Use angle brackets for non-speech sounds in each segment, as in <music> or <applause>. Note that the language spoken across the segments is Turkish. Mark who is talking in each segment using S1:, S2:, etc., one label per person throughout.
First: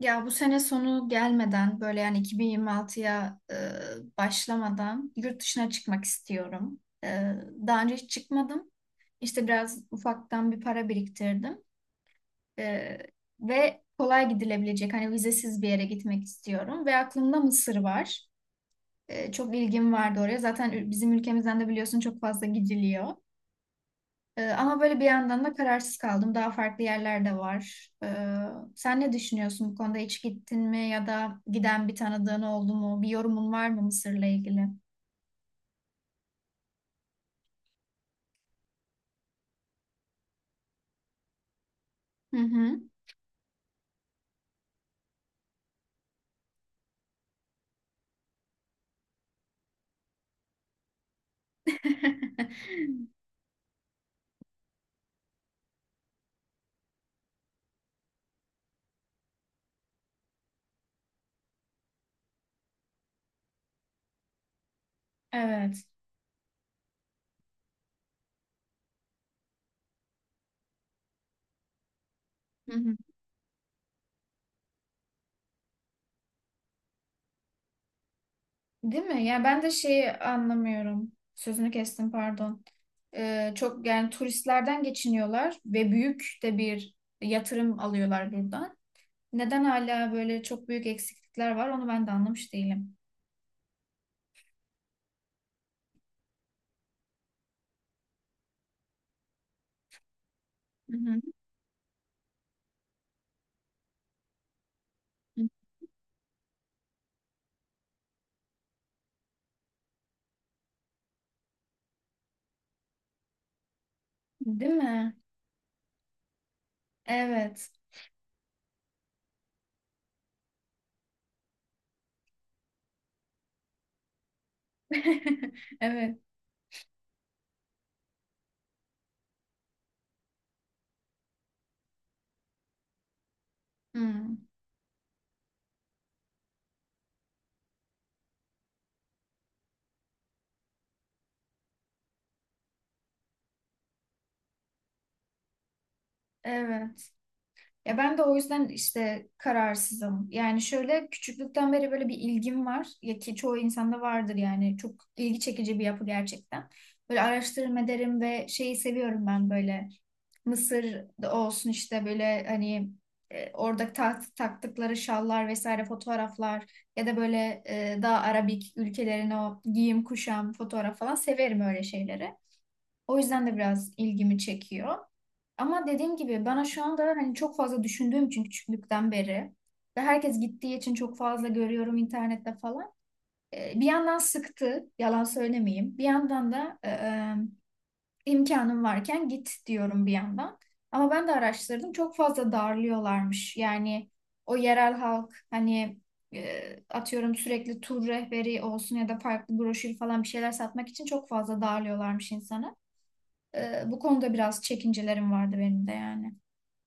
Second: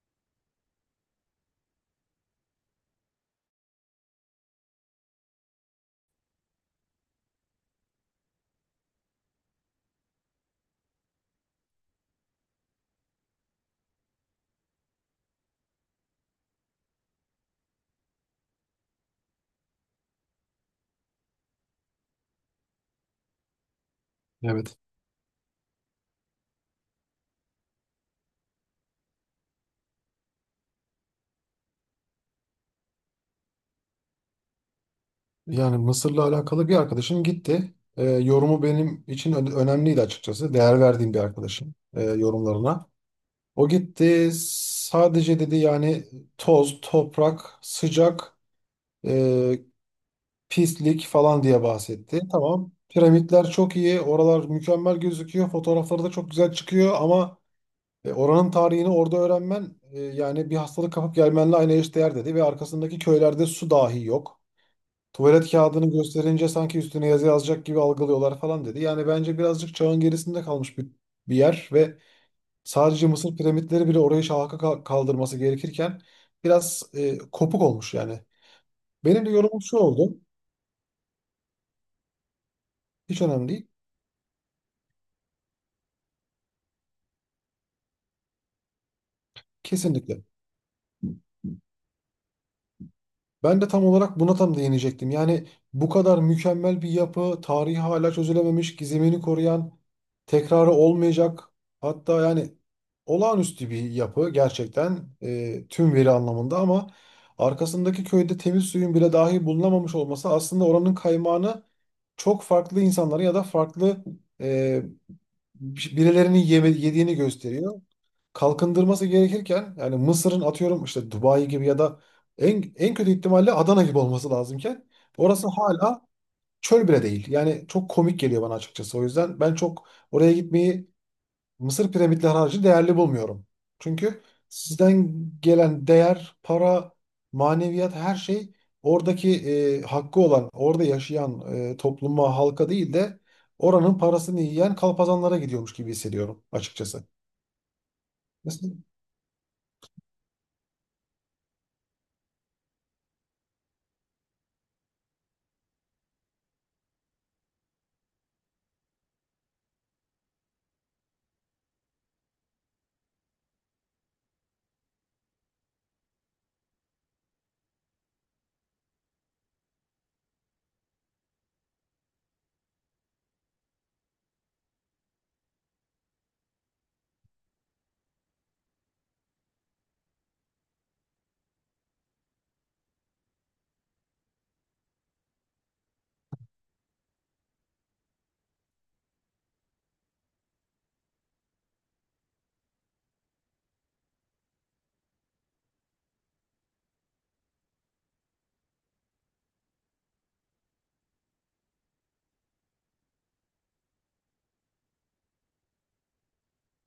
S1: Ya bu sene sonu gelmeden böyle yani 2026'ya başlamadan yurt dışına çıkmak istiyorum. Daha önce hiç çıkmadım. İşte biraz ufaktan bir para biriktirdim. E, Ve kolay gidilebilecek hani vizesiz bir yere gitmek istiyorum. Ve aklımda Mısır var. Çok ilgim vardı oraya. Zaten bizim ülkemizden de biliyorsun çok fazla gidiliyor.
S2: Evet.
S1: Ama böyle bir yandan da kararsız kaldım. Daha farklı yerler de var. Sen ne düşünüyorsun bu konuda? Hiç gittin mi ya da giden bir tanıdığın oldu mu? Bir yorumun var mı Mısır'la ilgili?
S2: Yani Mısır'la alakalı bir arkadaşım gitti. Yorumu benim için önemliydi açıkçası. Değer verdiğim bir arkadaşım
S1: Hı hı.
S2: yorumlarına. O gitti sadece dedi yani toz, toprak, sıcak, e, pislik falan diye bahsetti. Tamam.
S1: <laughs>
S2: Piramitler çok iyi. Oralar mükemmel gözüküyor. Fotoğrafları da çok güzel çıkıyor ama oranın tarihini orada öğrenmen yani bir hastalık kapıp gelmenle aynı eşdeğer dedi ve arkasındaki köylerde su dahi yok. Tuvalet
S1: Evet.
S2: kağıdını gösterince sanki üstüne yazı yazacak gibi algılıyorlar falan dedi. Yani bence birazcık çağın gerisinde kalmış bir yer ve
S1: Hı hı.
S2: sadece Mısır piramitleri bile orayı şaha kaldırması gerekirken biraz kopuk olmuş yani.
S1: Değil mi?
S2: Benim de
S1: Ya
S2: yorumum
S1: ben de
S2: şu
S1: şeyi
S2: oldu.
S1: anlamıyorum. Sözünü kestim, pardon.
S2: Hiç önemli değil.
S1: Çok yani turistlerden geçiniyorlar ve büyük de bir yatırım alıyorlar buradan. Neden hala
S2: Kesinlikle.
S1: böyle çok büyük eksiklikler var onu ben de anlamış değilim.
S2: Ben de tam olarak buna tam değinecektim. Yani bu kadar mükemmel bir yapı, tarihi hala çözülememiş, gizemini koruyan, tekrarı
S1: Hı hı.
S2: olmayacak. Hatta yani olağanüstü bir yapı gerçekten tüm veri anlamında ama arkasındaki köyde temiz suyun bile dahi bulunamamış olması aslında oranın kaymağını çok farklı insanlara ya da farklı
S1: Değil
S2: e,
S1: mi?
S2: birilerinin yediğini
S1: Evet.
S2: gösteriyor. Kalkındırması gerekirken yani Mısır'ın atıyorum işte Dubai gibi ya da en kötü ihtimalle Adana gibi olması lazımken orası
S1: <laughs>
S2: hala
S1: Evet.
S2: çöl bile değil. Yani çok komik geliyor bana açıkçası. O yüzden ben çok oraya gitmeyi Mısır piramitleri harcı değerli bulmuyorum. Çünkü
S1: Hmm.
S2: sizden gelen değer, para, maneviyat her şey oradaki hakkı olan, orada yaşayan topluma, halka değil de oranın parasını yiyen kalpazanlara gidiyormuş gibi hissediyorum açıkçası.
S1: Evet. Ya ben de o yüzden
S2: Mesela,
S1: işte kararsızım. Yani şöyle küçüklükten beri böyle bir ilgim var. Ya ki çoğu insanda vardır yani. Çok ilgi çekici bir yapı gerçekten. Böyle araştırma ederim ve şeyi seviyorum ben böyle. Mısır da olsun işte böyle hani orada taktıkları şallar vesaire fotoğraflar ya da böyle, daha Arabik ülkelerin o giyim kuşam fotoğraf falan severim öyle şeyleri. O yüzden de biraz ilgimi çekiyor. Ama dediğim gibi bana şu anda hani çok fazla düşündüğüm için küçüklükten beri ve herkes gittiği için çok fazla görüyorum internette falan. Bir yandan sıktı, yalan söylemeyeyim. Bir yandan da imkanım varken git diyorum bir yandan. Ama ben de araştırdım. Çok fazla darlıyorlarmış. Yani o yerel halk hani, e, atıyorum sürekli tur rehberi olsun ya da farklı broşür falan bir şeyler satmak için çok fazla darlıyorlarmış insanı. Bu konuda biraz çekincelerim vardı benim de yani.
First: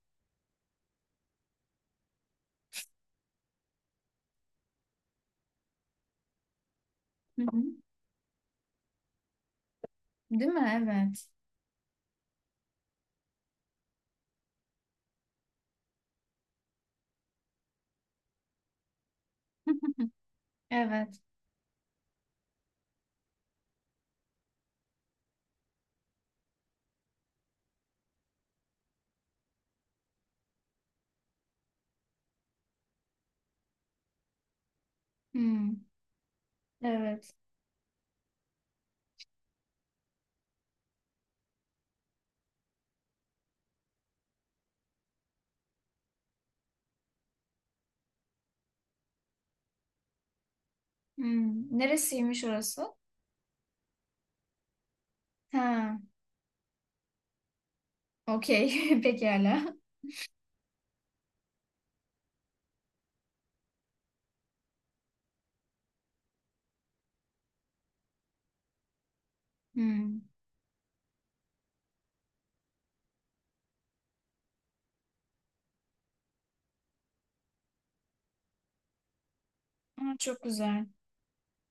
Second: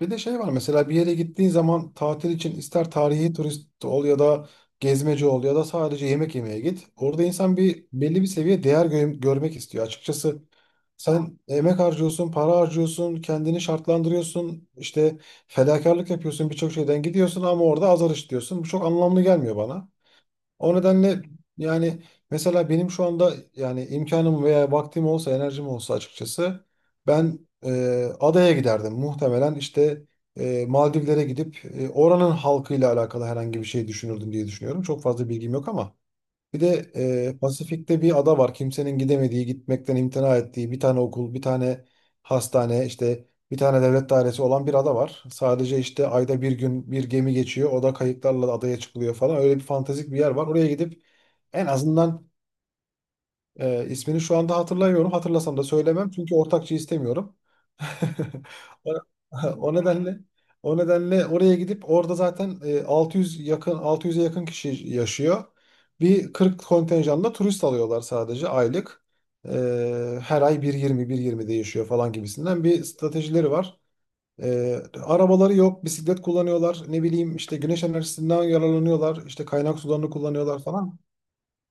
S2: bir de şey var mesela bir yere gittiğin zaman tatil için ister tarihi turist ol ya da gezmeci ol ya da sadece yemek yemeye git. Orada
S1: Hı
S2: insan
S1: hı.
S2: bir belli bir seviye değer görmek istiyor. Açıkçası.
S1: Değil mi? Evet.
S2: Sen emek harcıyorsun, para harcıyorsun, kendini şartlandırıyorsun, işte fedakarlık yapıyorsun, birçok şeyden gidiyorsun ama orada azar işliyorsun. Bu çok anlamlı gelmiyor bana.
S1: <laughs>
S2: O
S1: Evet.
S2: nedenle yani mesela benim şu anda yani imkanım veya vaktim olsa, enerjim olsa açıkçası ben e, adaya giderdim. Muhtemelen işte Maldivlere gidip oranın halkıyla alakalı herhangi bir şey düşünürdüm diye düşünüyorum. Çok fazla bilgim yok
S1: Hmm.
S2: ama. Bir de
S1: Evet.
S2: Pasifik'te bir ada var. Kimsenin gidemediği, gitmekten imtina ettiği bir tane okul, bir tane hastane, işte bir tane devlet dairesi olan bir ada var. Sadece işte ayda bir gün bir gemi geçiyor. O da kayıklarla adaya çıkılıyor falan. Öyle bir fantastik bir yer var. Oraya gidip en
S1: Hmm.
S2: azından
S1: Neresiymiş orası?
S2: ismini şu anda hatırlamıyorum. Hatırlasam da
S1: Ha.
S2: söylemem çünkü ortakçı istemiyorum. <laughs> O,
S1: Okey. <laughs> Pekala.
S2: o nedenle o nedenle oraya gidip orada zaten 600'e yakın kişi yaşıyor. Bir 40 kontenjanla turist alıyorlar sadece aylık.
S1: Hmm.
S2: Her ay bir 1.20 değişiyor falan gibisinden bir stratejileri var. Arabaları yok, bisiklet kullanıyorlar. Ne bileyim işte güneş enerjisinden yararlanıyorlar. İşte kaynak sularını
S1: Aa, çok
S2: kullanıyorlar
S1: güzel.
S2: falan.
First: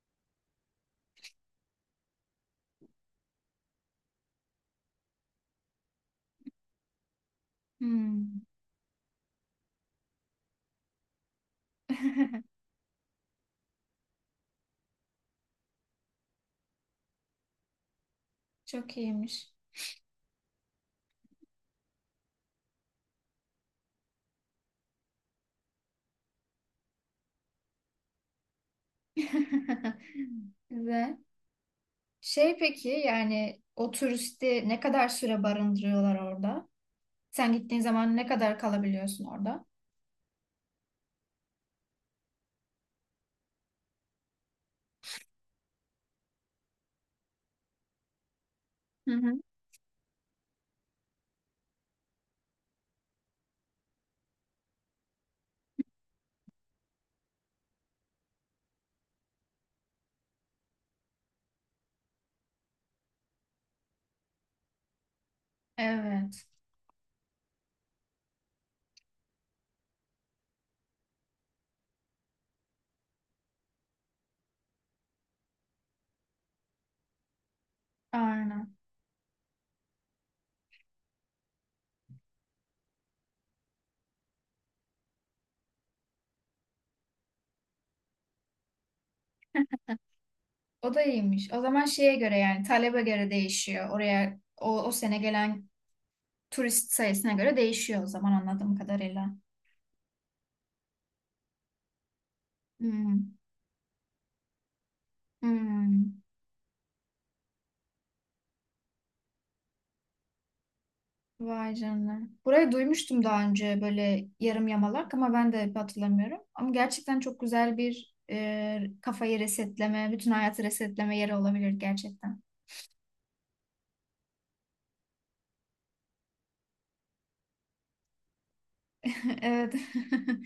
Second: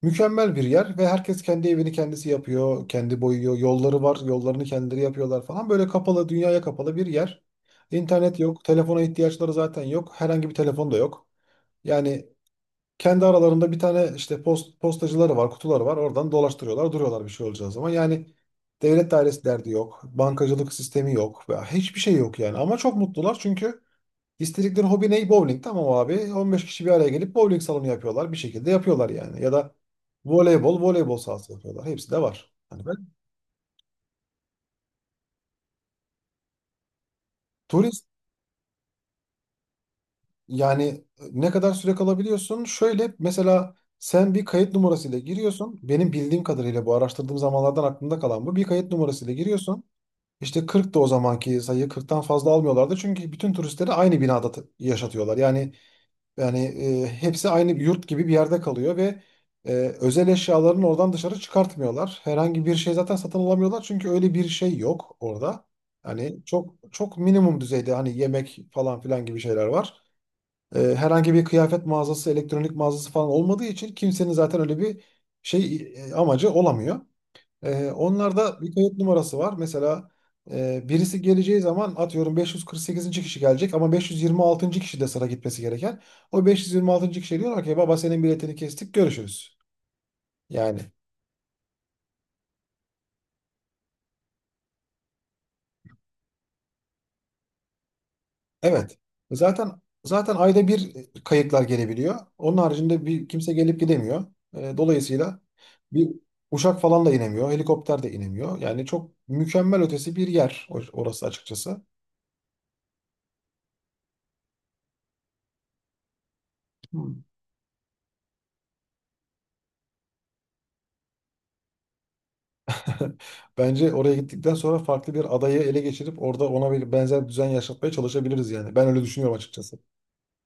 S2: Mükemmel bir yer ve herkes kendi evini kendisi yapıyor, kendi boyuyor, yolları var, yollarını kendileri yapıyorlar falan. Böyle kapalı, dünyaya kapalı bir yer. İnternet
S1: Hmm.
S2: yok, telefona ihtiyaçları zaten yok, herhangi bir telefon da yok. Yani
S1: <laughs>
S2: kendi aralarında bir tane işte postacıları var, kutuları var. Oradan dolaştırıyorlar, duruyorlar bir şey olacağı zaman. Yani
S1: Çok
S2: devlet dairesi
S1: iyiymiş.
S2: derdi yok, bankacılık sistemi yok veya hiçbir şey yok yani. Ama çok mutlular çünkü. İstedikleri hobi ne? Bowling. Tamam abi. 15 kişi bir araya gelip bowling salonu yapıyorlar. Bir şekilde yapıyorlar yani. Ya da
S1: <laughs>
S2: voleybol
S1: Güzel.
S2: sahası yapıyorlar. Hepsi de var.
S1: Şey,
S2: Hani
S1: peki
S2: ben
S1: yani o turisti ne kadar süre barındırıyorlar orada? Sen gittiğin
S2: turist
S1: zaman ne kadar kalabiliyorsun orada?
S2: yani ne kadar süre kalabiliyorsun? Şöyle mesela sen bir kayıt numarasıyla giriyorsun. Benim bildiğim kadarıyla bu araştırdığım zamanlardan aklımda kalan bu. Bir kayıt
S1: Hı
S2: numarasıyla
S1: hı.
S2: giriyorsun. İşte 40 da o zamanki sayı 40'tan fazla almıyorlardı. Çünkü bütün turistleri aynı binada yaşatıyorlar. Yani hepsi aynı bir yurt gibi bir yerde kalıyor ve e, özel eşyalarını oradan dışarı çıkartmıyorlar. Herhangi bir şey zaten satın alamıyorlar çünkü öyle bir şey yok orada. Hani
S1: Evet.
S2: çok çok minimum düzeyde hani yemek falan filan gibi şeyler var. Herhangi bir kıyafet mağazası, elektronik mağazası falan olmadığı için kimsenin zaten öyle bir şey amacı olamıyor. Onlarda bir
S1: Aynen.
S2: kayıt numarası var. Mesela birisi geleceği zaman atıyorum 548. kişi gelecek ama 526. kişi de sıra gitmesi gereken. O 526. kişi diyorlar ki baba senin biletini kestik görüşürüz. Yani
S1: O da iyiymiş. O zaman şeye göre, yani talebe göre değişiyor. Oraya o sene gelen turist sayısına göre değişiyor o zaman, anladığım
S2: evet.
S1: kadarıyla.
S2: Zaten ayda bir kayıtlar gelebiliyor. Onun haricinde bir
S1: Hmm.
S2: kimse gelip gidemiyor. Dolayısıyla bir
S1: Hmm.
S2: uçak falan da inemiyor. Helikopter de inemiyor. Yani çok mükemmel ötesi bir yer orası
S1: Vay
S2: açıkçası.
S1: canına. Burayı duymuştum daha önce böyle yarım yamalak ama ben de hatırlamıyorum. Ama
S2: Hı.
S1: gerçekten çok güzel bir kafayı resetleme, bütün hayatı resetleme yeri olabilir gerçekten.
S2: <laughs> Bence oraya gittikten sonra farklı bir adayı ele geçirip orada ona bir benzer düzen yaşatmaya çalışabiliriz yani. Ben öyle düşünüyorum
S1: <laughs> Evet.
S2: açıkçası.
S1: <laughs>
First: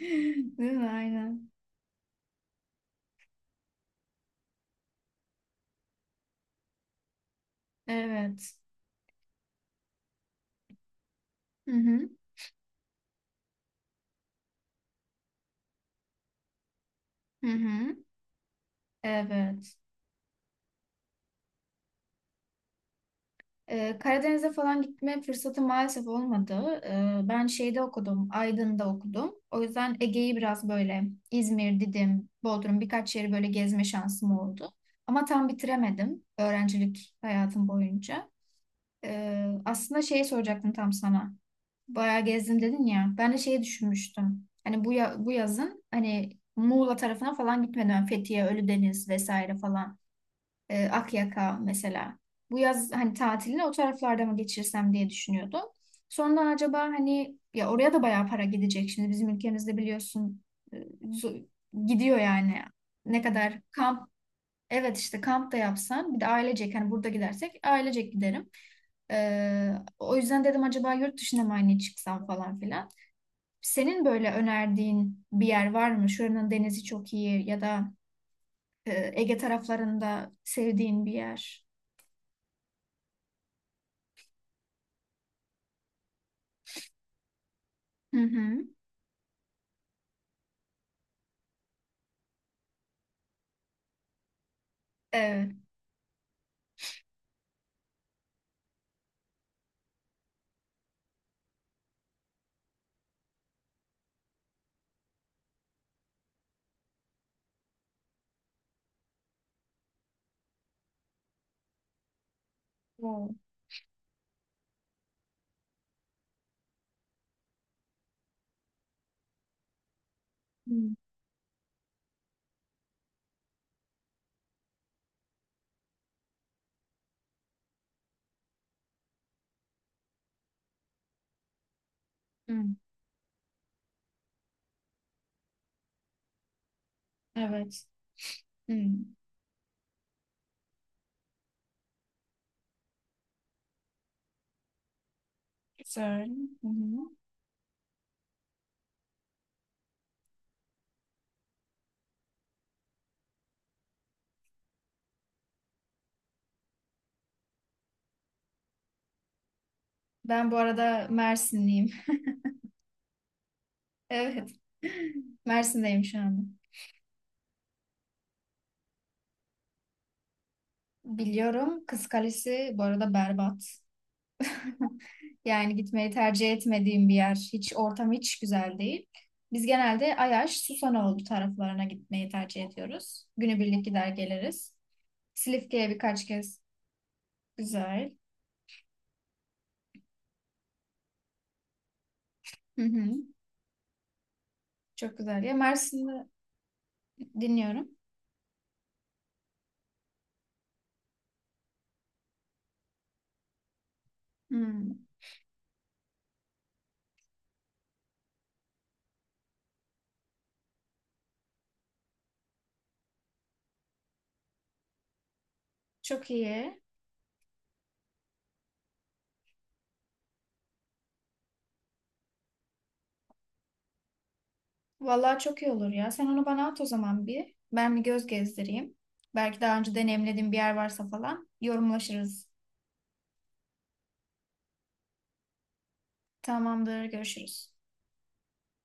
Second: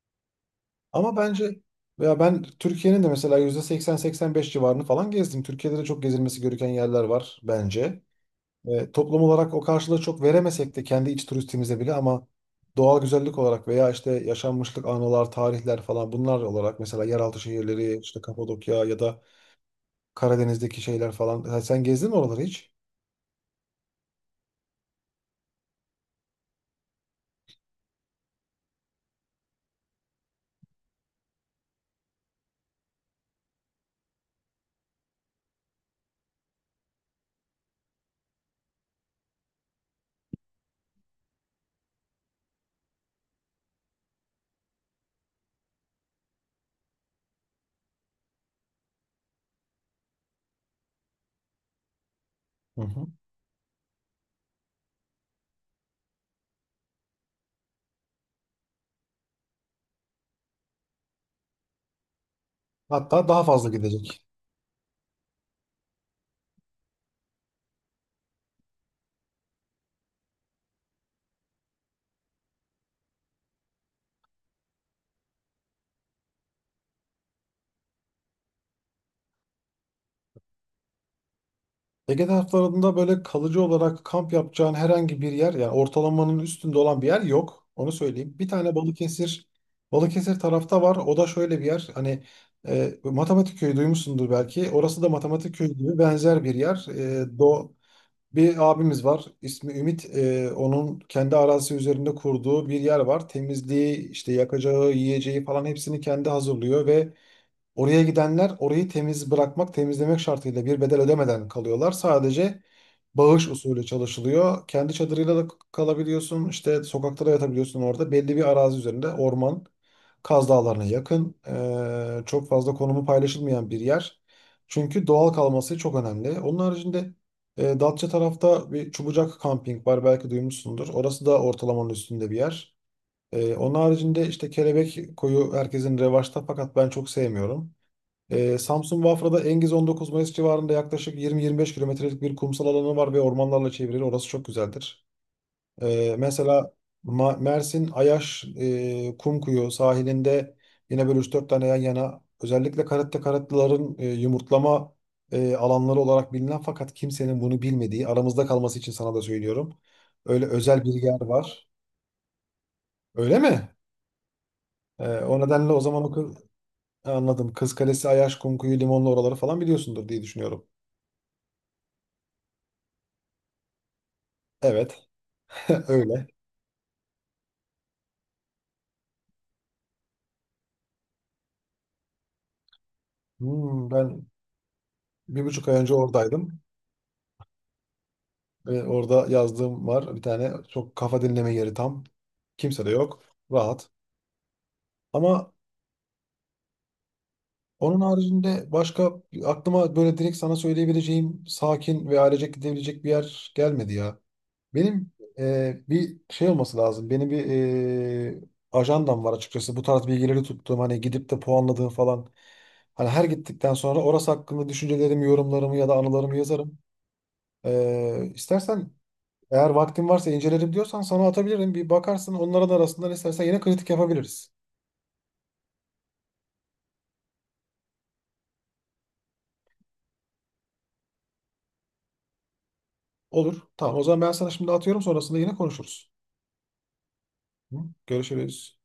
S1: Değil mi?
S2: Ama
S1: Aynen.
S2: bence veya ben Türkiye'nin de mesela %80-85 civarını falan gezdim. Türkiye'de de çok gezilmesi gereken yerler var bence.
S1: Evet.
S2: Toplum olarak o karşılığı çok veremesek de kendi iç
S1: Hı
S2: turistimize bile
S1: hı.
S2: ama doğal güzellik olarak veya işte yaşanmışlık anılar, tarihler falan bunlar olarak mesela yeraltı
S1: Hı hı.
S2: şehirleri işte Kapadokya ya da
S1: Evet.
S2: Karadeniz'deki şeyler falan. Ha, sen gezdin mi oraları hiç?
S1: Karadeniz'e falan gitme fırsatı maalesef olmadı. Ben şeyde okudum, Aydın'da okudum. O yüzden Ege'yi biraz böyle İzmir, Didim, Bodrum birkaç yeri böyle gezme şansım oldu. Ama tam bitiremedim öğrencilik hayatım boyunca. Aslında şeyi soracaktım tam sana. Bayağı gezdim dedin ya. Ben de şeyi düşünmüştüm. Hani bu yazın hani Muğla tarafına falan gitmeden, Fethiye, Ölüdeniz vesaire falan, Akyaka mesela. Bu
S2: Hı
S1: yaz
S2: hı.
S1: hani tatilini o taraflarda mı geçirsem diye düşünüyordum. Sonra acaba hani, ya oraya da bayağı para gidecek. Şimdi bizim ülkemizde biliyorsun, e, zo- gidiyor yani. Ne
S2: Hatta daha
S1: kadar
S2: fazla
S1: kamp.
S2: gidecek.
S1: Evet, işte kamp da yapsam, bir de ailecek hani burada gidersek ailecek giderim. E, O yüzden dedim acaba yurt dışına mı hani çıksam falan filan. Senin böyle önerdiğin bir yer var mı? Şuranın denizi çok iyi, ya da Ege taraflarında sevdiğin bir yer.
S2: Ege taraflarında böyle kalıcı olarak kamp yapacağın herhangi bir yer, yani ortalamanın üstünde olan bir yer yok. Onu
S1: Hı
S2: söyleyeyim. Bir
S1: hı.
S2: tane Balıkesir tarafta var. O da şöyle bir yer. Hani matematik köyü duymuşsundur belki. Orası da matematik
S1: Evet.
S2: köyü gibi benzer bir yer. E, Do Bir abimiz var. İsmi Ümit. Onun kendi arazisi üzerinde kurduğu bir yer var. Temizliği, işte yakacağı, yiyeceği falan hepsini kendi hazırlıyor ve oraya gidenler orayı temiz bırakmak, temizlemek şartıyla bir bedel ödemeden kalıyorlar. Sadece
S1: Oo.
S2: bağış usulü çalışılıyor. Kendi çadırıyla da kalabiliyorsun. İşte sokakta da yatabiliyorsun orada. Belli bir arazi üzerinde orman, Kaz Dağları'na
S1: Hmm,
S2: yakın. Çok fazla konumu paylaşılmayan bir yer. Çünkü doğal kalması çok önemli. Onun haricinde Datça tarafta bir Çubucak Camping var belki duymuşsundur. Orası da ortalamanın üstünde bir
S1: hmm.
S2: yer. Onun haricinde işte Kelebek Koyu herkesin revaçta fakat ben çok sevmiyorum.
S1: Evet. Hmm.
S2: Samsun Bafra'da Engiz 19 Mayıs civarında yaklaşık 20-25 kilometrelik bir kumsal alanı var ve ormanlarla çevrili. Orası çok güzeldir.
S1: Güzel. Hı
S2: Mesela
S1: hı.
S2: Mersin Ayaş Kumkuyu sahilinde yine böyle üç dört tane yan yana özellikle karette karatlıların yumurtlama alanları olarak bilinen fakat kimsenin bunu bilmediği aramızda kalması için sana da söylüyorum. Öyle
S1: Ben bu
S2: özel bir
S1: arada
S2: yer var.
S1: Mersinliyim. <laughs>
S2: Öyle mi?
S1: Evet.
S2: O
S1: <laughs>
S2: nedenle o
S1: Mersin'deyim
S2: zaman
S1: şu anda.
S2: anladım. Kız Kalesi, Ayaş, Kumkuyu, Limonlu oraları falan biliyorsundur diye düşünüyorum.
S1: Biliyorum. Kız Kalesi bu arada berbat. <laughs>
S2: Evet, <laughs>
S1: Yani gitmeyi
S2: öyle.
S1: tercih etmediğim bir yer. Hiç ortam hiç güzel değil. Biz genelde Ayaş, Susanoğlu taraflarına gitmeyi tercih ediyoruz. Günübirlik gider
S2: Ben
S1: geliriz.
S2: bir buçuk ay
S1: Silifke'ye
S2: önce
S1: birkaç kez.
S2: oradaydım.
S1: Güzel.
S2: Ve orada yazdığım var. Bir tane çok kafa dinleme yeri tam.
S1: Hı
S2: Kimse de
S1: hı.
S2: yok. Rahat.
S1: Çok güzel.
S2: Ama
S1: Ya Mersin'de dinliyorum.
S2: onun haricinde başka aklıma böyle direkt sana söyleyebileceğim sakin ve ailecek gidebilecek bir yer gelmedi ya.
S1: Hmm.
S2: Benim bir şey olması lazım. Benim bir e, ajandam var açıkçası. Bu tarz bilgileri tuttuğum hani gidip de puanladığım falan. Hani her gittikten sonra orası hakkında düşüncelerimi, yorumlarımı ya da
S1: Çok
S2: anılarımı yazarım.
S1: iyi.
S2: E, istersen Eğer vaktin varsa incelerim diyorsan sana atabilirim. Bir bakarsın onların arasından istersen yine kritik yapabiliriz.
S1: Vallahi çok iyi olur ya. Sen onu bana at o zaman bir. Ben bir göz gezdireyim. Belki daha önce deneyimlediğim bir yer varsa falan yorumlaşırız.
S2: Olur. Tamam o zaman ben sana şimdi atıyorum sonrasında yine konuşuruz.
S1: Tamamdır, görüşürüz.
S2: Hı? Görüşürüz.